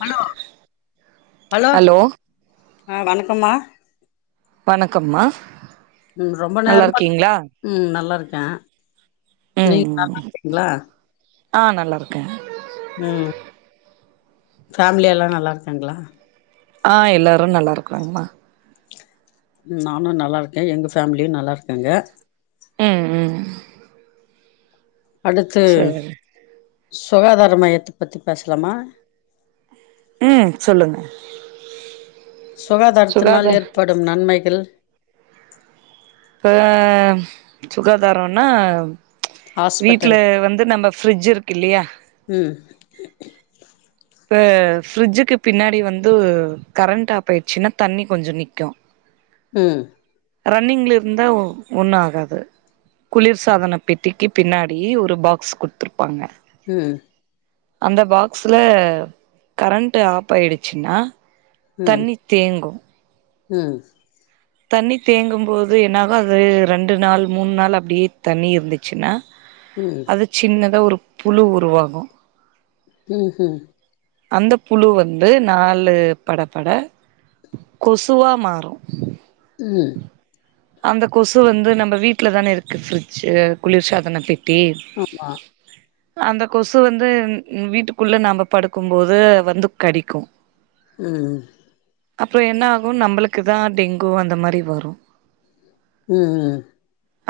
Hello hello ஆ வணக்கம்மா வணக்கம்மா ம் நல்லா இருக்கீங்களா கெ ம் நீங்க ம் நல்லா இருக்கீங்களா ஆ நல்லாருக்க ம் ஃபேமிலி எல்லா நல்லா இருக்காங்களா ஆ எல்லாரு நல்லா இருக்குறாங்மா நானு நல்லா இருக்க எங்க ஃபேமிலியு நல்லா இருக்காங்க ம் ம் ம் அடுத்து சரி சுகாதார மையத்த பத்தி பேசலாமா ம் சொல்லுங்க சுகாதாரத்தினால் சுகாதார ஏற்படும் நன்மை கள் அ சுகாதாரன்னா வீட்ல ஹாஸ்பிட்டல் வந்து நம்ம ஃபிரிட்ஜ்ஜு இருக் இல்லியா ம் இப்ப ஃபிரிட்ஜுக்கு பின்னாடி வந்து கரண்ட் ஆப் ஆயிச்சுனா தண்ணி கொஞ்சோ நிக்கு ம் ரன்னிங்ல இரு இருந்தா ஒ ஒன்னு ஆகாது குளிர் சாதன பெட்டிக்கு பின்னாடி ஒரு பாக்ஸ் குடுத்துருப்பாங்க ம் அந்த பாக்ஸ்ல கரண்ட்டு ஆப் ஆயிடுச்சுன்னா ம் தண்ணி தேங்கு ம் தண்ணி தேங்கும்போது என்னாகு அது ரெண்டு நாள் மூண் நாள் அப்டியே தண்ணி இருந்துச்சுன்னா ம் அது சின்னதா ஒரு புழு உருவாகு ம் ம் அந்த புழு வந்து நாலு பட பட கொசுவா மாறு ம் அந்த கொசு வந்து நம்ப வீட்ல தான இருக்கு ஃபிரிட்ஜு குளிர் சாதன பெட் ஆமா அந்த கொசு வந்து வீட்டுக்குள்ள நாம்ப படுக் க்கும் போது வந்து கடிக்கு ம் அப்புறோ என்ன ஆகு நம்பளுக்கு தா டெங்கு அந்த மாரி வரு ம் ம் ம்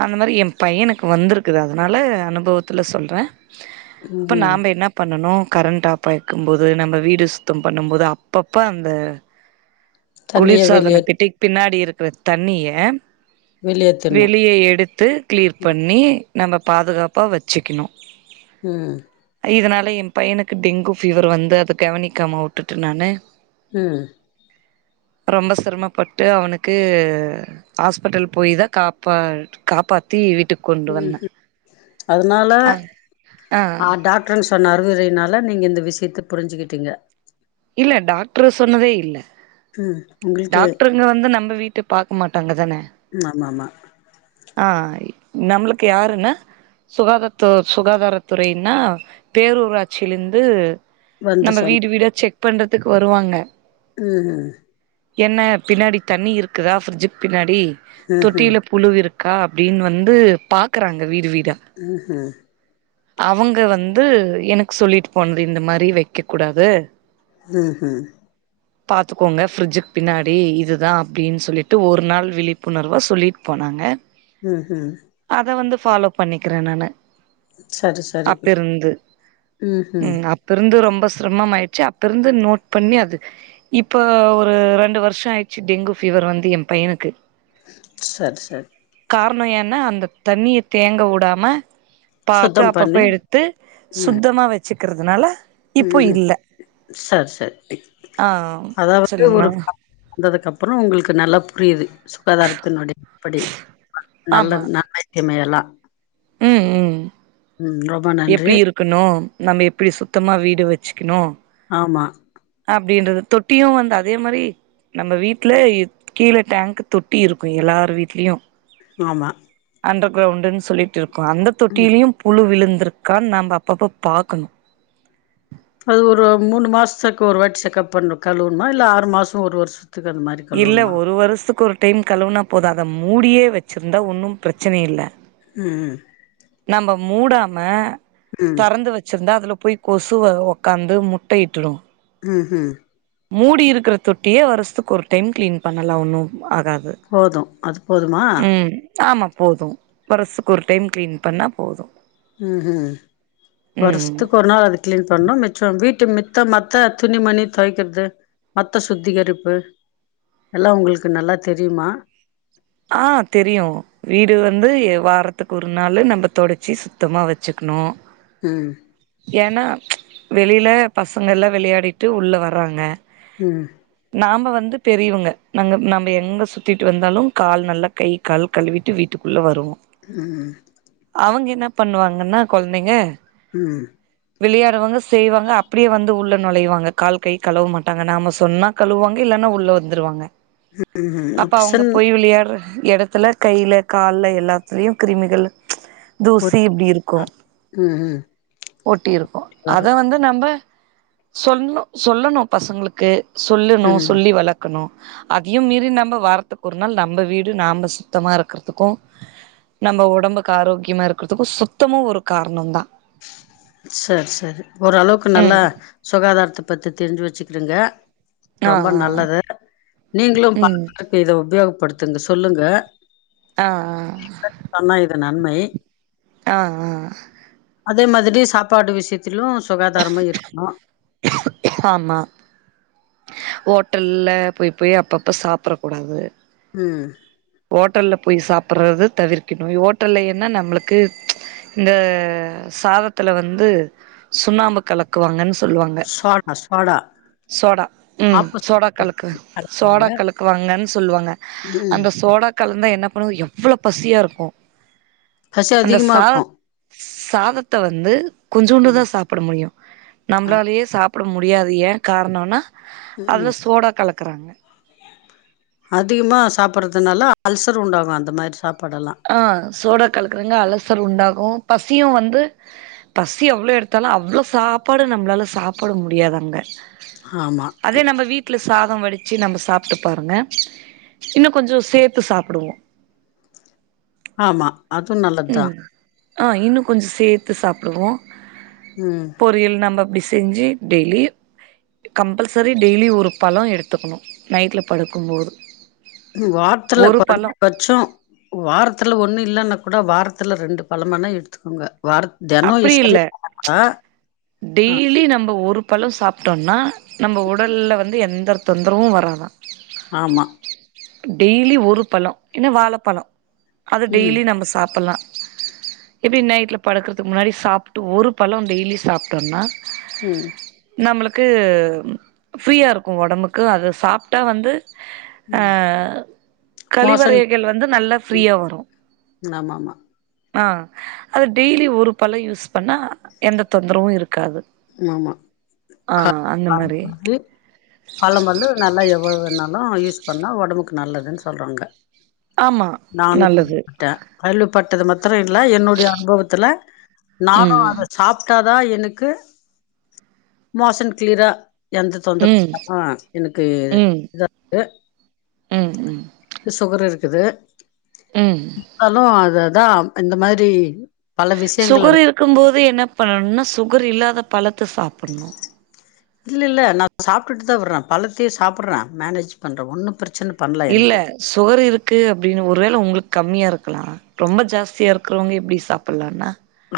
அந்த மாரி எம் பையனுக்கு வந்துருக்குது அதுனால அனுபவத்துல சொல்ற அப்ப ம் நாம்ப என்ன பண்ணனு கரண்ட்கப் பயக்கும் போது நம்ம வீடு சுத்தம் பண்ணும் போது அப்பப்ப அந்த தண்ணிய குளிர் வெளியே சாதன பெட்டிக்கு பின்னாடி இருக் [unintelligible] தண்ணிய வெளியேத்தணு வெளியே எடுத் டு கிளீர் ம் பண்ணி நம்ம பாதுகாப்பாக வச்சுக்கணு ம் [unintelligible] என் பையனுக்கு டெங்கு ஃபீவர் வந்து அத கவனிக்காம உட்டுட்ட நானு ம் ரொம்ப சிரமப்பட்டு அவனுக்கு ஹாஸ்பிட்டல் போய் தா காப்பா காப்பாத்தி விட் ம் ம் அதனால ஆ ஆ அ டாக்டர்ன்னு சொன்னாரு [unintelligible] நீங்க இந்த விஷயத்த புரிஞ்சுகிட்டீங்க இல்ல டாக்டர் சொன்னதே இல்ல ம் உங்களுக்கு டாக்டருங்க வந்து நம் ப்ப வீட்டு பார்க்க மாட்டாங்க தானே ம் ஆமா ஆமா ஆ நம்மளுக்கு யாருன்னா சுகாதாத்து சுகாதாரத் துறைனா பேரூராட்சியில இருந்து வந்து நம்ம சொன்ன வீடு வீட செக் பண்றதுக்கு வருவாங்க ம் ம் என்ன பின்னாடி தண்ணி இருக்குதா ஃப்ரிட்ஜிக்கு பின்னாடி ம் ம் தொட்டியில புழு இருக் கா அப்படின்னு வந்து பாக்குறாங்க வீடு வீடு ம் ம் அவங்க வந்து எனக்கு சொல்லிட்டு போனது இந்த மாரி வைக்க கூடாது ம் ம் பார்த்துக்கோங்க ஃபரிட்ஜிக்கு பின்னாடி இதுதா அப்படின்னு சொல்லிட்டு ஒரு நாள் விழிப்புணர்வா சொல்லிட் போனாங்க ம் ம் அத வந்து ஃபாலோ பண்ணிக்கிறே நானு சரி சரி அப்பிருந்து ம் அப்பிருந்து ரொம் ரொம்ப சிரமம் ஆயிடுச்சு அப்ப இருந்து நோட் பண்ணி அது இப்ப ஒரு ரெண்டு வருஷ ஆயிடுச்சு டெங்கு ஃபீவர் வந்து என் பையனுக்கு சேரி சேரி காரண ஏன்னா அந்த தண்ணிய தேங்க விடாம பாத்து சுத்தம் அப்பப்ப பண்ணி எடுத்து ம் சுத்தமா வச் சிக்கிறதுனால ம் சர் சரி ஆ அதாவது சொல்லுங்கமா ஒரு [inaudible] வந்ததுக்கப் றொ உங்களுக்கு நல்லா புரியிது சுகாதாரத்தினுடைய [inaudible] எப்புடி ஆமா நல்லது நன்மை தீமை எல்லா ம் ம் ரொம்ப நன்றி எப்டி இருக்கனு நம்ம எப்டி சுத்தமா வீடு வச்சுக்கனு ஆமா அப்டின்றது தொட்டியு வந்து அதே மாரி நம்ம வீட்ல கீழ டேங்க்கு தொட்டி இருக்கு எல்லார் வீட்லயு ஆமா அண்டர் கிரவுண்டுன் சொல்லிட்ருக்கு அந்த ம் தொட்டிலயு புழு விழுந்திருக்கான் நம்ப அப்பப்ப பாக்கனு அது ஒரு மூணு மாசத்துக்கு ஒரு வாட்டி செக்கப் பண்ண கழுவுனு இல்ல ஆறு மாச ஒரு வர்ஷ இல்ல ஒரு வருஷ்த்கு ஒரு டைம் கழுவுனா போது அத மூடியே வச்சுருந்தா ஒன்னு பிரச்சன இல்ல ம் நம்ப மூடாம ம் தெறந்து வச்சுருந்தா அதுல போய் கொசுவ ஒக்காந்து முட்ட இட்டுடு ம் ஹும் மூடி இருக்குற தொட்டிய வருஸ்த்துக்கு ஒரு டைம் கிளீன் பண்ணலா ஒன்னு ஆகாது போது அது போதுமா? ம் ஆமா போது வருஸ்த்துக்கு ஒரு டைம் க்ளீன் பண்ணா போது ம் ஹும் ம் வருஸ்த்துக்கு ஒரு நாள் அது கிளீன் பண்ணு மிச்சொ வீட் டு மித்த மத்த துணி மணி தொவக்கிற்து மத்த சுத்திகரிப்பு எல்லா உங்களுக்கு நல்லா தெரியுமா? ஆ தெரியு வீடு வந்து வாரத்துக்கு ஒரு நாளு நம்ப தொடச்சு சுத்தமா வச்சுக்னு ம் ஏனா வெளில பசங்கள்லா வெளயாடிட்டு உள்ள வராங்க ம் நாம வந்து பெரியவுங்க நாங்க நம்ப எங்க சுத்திட்டு வந்தாலு கால் நல்லா கை கால் கழுவிட்டு வீட்டுக்குள்ள வருவோ ம் ம் அவுங்க என்ன பண்ணுவாங்கன்னா கொழந்தைங்க ம் விளையாடுவாங்க செய்வாங்க அப்டியே வந்து உள்ள நொழைவாங்க கால் கை கழுவ மாட்டாங்க நாம சொன்னா கழுவுவாங்க இல்லன்னா உள்ள வந்துருவாங்க ம் ஹும் அப்சன் விளையாட்ற எடத்துல கைல கால்ல எல்லாத்துலயு கிருமிகள் தூசி ஓகே. இப்டி இருக்கு ஆ ம் ம் ஒட்டி இருக்கு அத வரும் வந்து நம்ம சொல்ல சொல்லணு பசங்களுக்கு சொல்லணு ம் சொல்லி வளக்கணு. அதையு மீறி நம்ம வாரத்து க்கு ஒரு நாள் நம்ப வீடு நாம சுத்தமா இருக்கிறதுக்கு நம்ம ஒடம்புக்கு ஆரோக்கியமா இருக்கிறதுக்கு சுத்தமு ஒரு காரணோந்தா. சேரி சேரி ஓரளவுக்கு நல்லா சுகாதாரத்த பத்தி தெரிஞ்சு வச்சுக்கிடுங்க ஆ ஆ ரொம்ப நல்லது. நீங்களு ம் பசங்களுக்கு இத உபயோகப்படுத் துங்க சொல்லுங்க. ஆ ஆ அ நன்மை ஆ ஆ அதே மாதிரி சாப்பாடு விஷயத்திலு சுகாதாரமா இருக்கணு. ஓட்டல்லல போய் போய் அப்பப்ப சாப்பட கூடாது. ம் ஓட்டல்ல போய் சாப்பட்றத தவிர்க்கணு. ஓட்டல்ல என்ன நம்மளுக்கு இந்த சாதத்துல வந்து சுண்ணாம்பு கலக்குவாங்கன் சொல்வாங்க. சோடா சோடா சோடா ம் ஆப்போசிட் சோடா கலக்கு சோடா கலக்குவாங்கன் சொல்வாங்க. ம் அந்த கலந்தா என்ன பண்ணு எவ்ளோ பசியாக இருக்கு பசி அந்த சாத அதிகமாக்கு சாதத்த வந்து கொஞ்சூண்டுதா ம் சாப்பட முடியு ஆ நம்பளாலயே சா ப்பட முடியாது. ஏன் காரணோன்னா ம் அதுல சோடா கல க்கறாங்க அதிகமா சாப்படறதுனால அல்சர் உண்டாகு அந்த மாரி சாப் ஆ சோடா கலக்குறாங்க அலசர் உண்டாகு பசியு வந்து பசி எவ்ளோ எடுத்தாலு அவ்ளோ சாப்பாடு நம்ளால சாப்பட முடியாது அங்க. ஆமா அதே நம்ம வீட்ல சாதோ வடி ச்சு நம்ம சாப்ட்டு பாருங்க இன்னு கொஞ்சோ சேத்து சாப்புடுவோ. ஆமா அது நல்லதுதா ம் ஆ இன்னோ கொஞ்சோ சேத்து சாப்டுவோ ம் பொறியல் நம்ப அப்டி செஞ்சு டெய்லி கம்பல்சரி டெய்லி ஒரு பழோ எடுத்துக்கனோ நைட்ல படுக்கும்போது வாரத்துல ஒரு பழோ கொறஞ்சபட்சோ வாரத்துல ஒன்னு இல்லன்னா கூட வாரத்துல ரெண்டு பழமானா எடுத்துக்கோங்க வார தெனோ [unintelligible] அப்டி இல்ல ங்க டெய்லி நம் ப ஒரு பழோ சாப்டோன்னா நம்ப உடல்ல வந்து எந்த தொந்தரவு வராதா ஆமா. டெய்லி ஒரு பழோ இல்லனா வாழப்பழோ அத ம், டெய்லி நம்ப சாப்பலா எப்டி நைட்ல படுக்குறதுக்கு முன்னாடி சாப்டு ஒரு பழோ டெய்லி சாப்டோன்னா உம் நம்மளுக்கு ஃப்ரீயா இருக்கு ஒடம்புக்கு அத சாப்டா வந்து ஆ ம். மோசன் கழிவறைகள் வந்து நல்லா ம் ஃப்ரீயா வரு ஆமாமா, ஆ அது டெய்லி ஒரு பழோ யூஸ் பண்ணா எந்த தொந்தரவு இருக் காது ஆமா. ஆ கா அந்த மாரி பழம் வந்து நல்லா எவ்ளோ வேணாலு யூஸ் பண்ணா ஒடம்புக்கு நல்லதுன்னு சொல்றாங்க ஆமா நல்லது டது மத் துறோ இல்ல என்னோடைய அனுபவத்ல நானோ ம் அத சாப்டா தா எனக்கு மோசன் கிளீயரா எந்த தொந்தரவோ ம் இல்லாம எனக்கு ம் இதா ஆகுது ம் ம் சுகர் இரு க்குது ம் எது ஆகாது அ தா இந்த மாரி பல விஷயங்கள சுகர் இருக்கும்போது என்ன பண்ணணும்னா சுகர் இல்லாத பழத்த த்த சாப்டனு இல்ல இல்ல நா சாப்ட்டுட்டு தா வர்றே பழத்தயு சாப்டுறே மேனேஜ் பண்றே ஒன்னு பிரச்சன பண்ல இல்ல எனக்கு சுகர் இருக்கு அப்டின்னு ஒருவேள உங்களுக்கு கம்மியா இருக்கலா ரொம்ப ஜாஸ்தியா இருக்றவுங்க எப்டி சாப்புல்லான்னா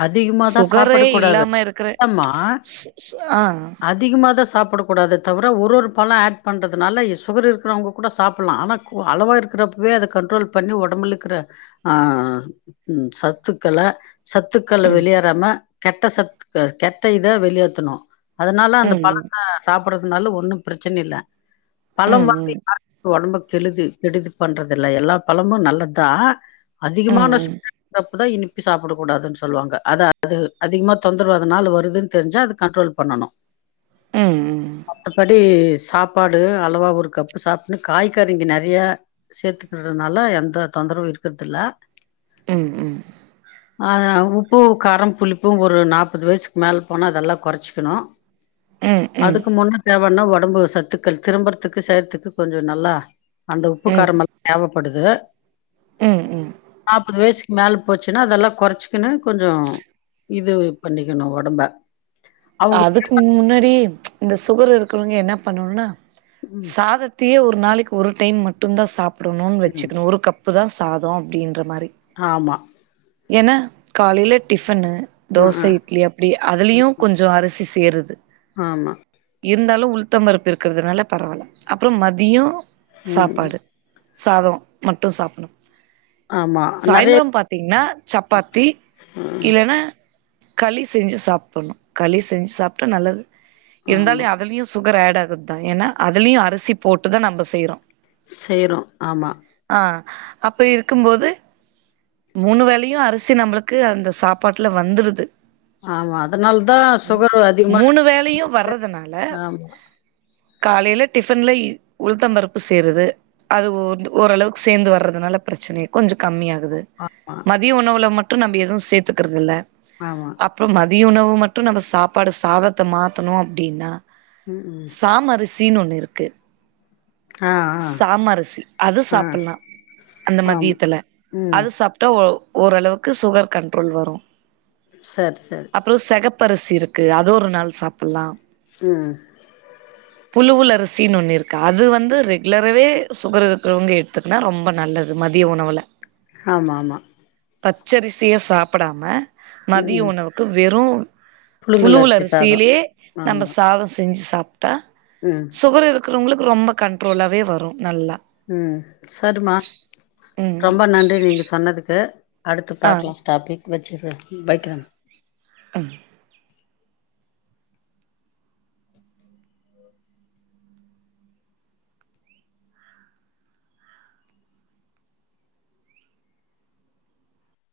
அதிகமா தா சாப்புட கூடாது இருக்கிற அம்மா சு சு ஆ அதிகமாதா சாப்புட கூடாது தவிர ஒரு ஒரு பழ ஆட் பண்றதுனால சுகர் இருக்றவுங்க கூட சாப்புல்லா ஆனா அளவா இருக்குறப்பவே அத கன்ட்ரோல் பண்ணி ஒடம்புல இக்கிற ஆ சத்துக்கள சத்துக்கள் ம் வெளியேறாம கெட்ட சத்துக்க கெட்ட இத வெளியேத்தனு அதுனால அந்த ம் பழத்த சாப் புறதுனால ஒன்னு பிரச்சன இல்ல பழம் ம் வாங்கி [inaudible] ஒடம்புக் கெழுதி கெடுதி பண்றதில்ல எல்லா பழமு நல்லத்தா ம் அதிகமான சு ம் [inaudible] போடா இனிப்பி சாப்புடு கூடாதுன் சொல்வாங்க அது அது அதிகமா தொந்தரவு அதுனால வருதுன் தெரிஞ்சா அது கன்ட்ரோல் பண்ணனு ம் ம் மத்தபடி சாப்பாடு அளவா ஒரு கப்பு சாப்டுனு காய்கறிங்க நறையா சேத்துக்குறதுனால எந்த தொந்தரவு இருக்கற்துல்ல ம் ம் ஆ உப்பு காரம் புளிப்பு ஒரு நாற்பது வயசுக் மேலே போனா அதெல்லா கொறச்சிக்கனு ம் ம் அதுக்கு முன்ன தேவனா ஒ டம்பு சத்துக்கள் திரும்பற்துக்கு செயற்துக்கு கொஞ்ச நல்லா அந்த உப்பு ம் காரம் எல்லா தேவப் படுது ம் ம் க்கு மேல போச்சுன்னா அதெல்லா கொறச்சிக்கினு கொஞ்சொ இது பண்ணிக்கனு ஒடம்ப அவுங்க அதுக்கு முன்னாடி இந்த சுகர் இரு க்கவுங்க என்ன பண்ணணுனா ம் சாதத்தயே ஒரு நாளைக்கு ஒரு டைம் மட்டுந்தா சாப் புடனுன் ம் வச்சுக்கனு ஒரு கப்பு தா சாதொ அப்டின்ற மாரி ஆமா என்னா காலைல டிஃபனு ம் தோசை ம் இட்லி அப்டி ம். அதுலயு அருசி சேருது ஆமா இருந்தாலு உள்தம் புருப்பு இருக்குறதுனால பரவால்ல அப்புறோ மதியோ ம் சாப்பாடு சாதோ மட்டு சாப்ணு ஆமா நெறைய சாயிந்துரோம் பாத்தீங்கன்னா சப்பாத்தி இல்லன்னா களி செஞ்சு சாப்பணு களி செஞ்சு சாப்புட்டா நல்லது இருந்தாலு ஆமா அதலையு சுக் ங்கு ரேடா ஆகுதா ஏன்னா அதலையு அரிசி போட்டுதா நம்ப செய்யறோ செய்றோ ஆமா அப்ப இருக்கும் போது மூணு வேலையு அரிசி நம்மளுக்கு அந்த சாப்பாட்டுல வந்துருது ஆமா அதனாலத் ம் மூணு வேலையு வர்றதுனால ஆமா காலைல டிஃபன்ல உளுதம் பருப்பு சேருது அது ஓரளவுக்கு சேந்து வர்றதுனால பிரச்சன இல் கொஞ்சோ கம்மியாகுது ஆமா மதிய உணவுல மட் ட்ரு நம்பி எது சேத்துக்கறதில்ல ஆமா தியோனோவ் மட் மட்டு நம்ம சாப்பாடு சாதத்த மாத்தணு அப்டின்னா ம்க்ம் சீன் ஒன்னு இருக்கு ஆ சாமரிசி அது ஆ சாப்புல்லா அந்த ஆம் மதியத்துல ம் அது சாப்டா ஒ ஓரளவுக்கு சுகர் கண்ட்ரோல் வரு சர் சர் பரிசி இருக்கு அது ஒரு நாள் சாப்புல்லாம் ம் புழுவுல அரிசின் ஒன்னு இருக்கா அது வந்து ரெகுலராகவே சுகர் இருக்குறவங்க எடுத்துக்குனா ரொம்ப நல்லது மதிய உணவுல ஆமா ஆமா பச்சரிசிய சாப்படாம ம் மதிய ம். உணவுக்கு வெறு புழுங்கல் புழுவுல அரிசி சாதோ அரிசிலயே நம்ப ஆமா சாதோ செஞ்சுஸ் தப் டா ம் சுகர் இருக் இருக்குறவங்களுக்கு ரொம்ப கண்ட்ரோலாவே வரு நல்லா ம் சடுமா ம் ரொம்ப நன்றி நீங்க சொன்னதுக்கு அடுத்து ஆ பாக்கலா ஸ்டாபிக் வெச்சுர்ற வைக்கிற அம்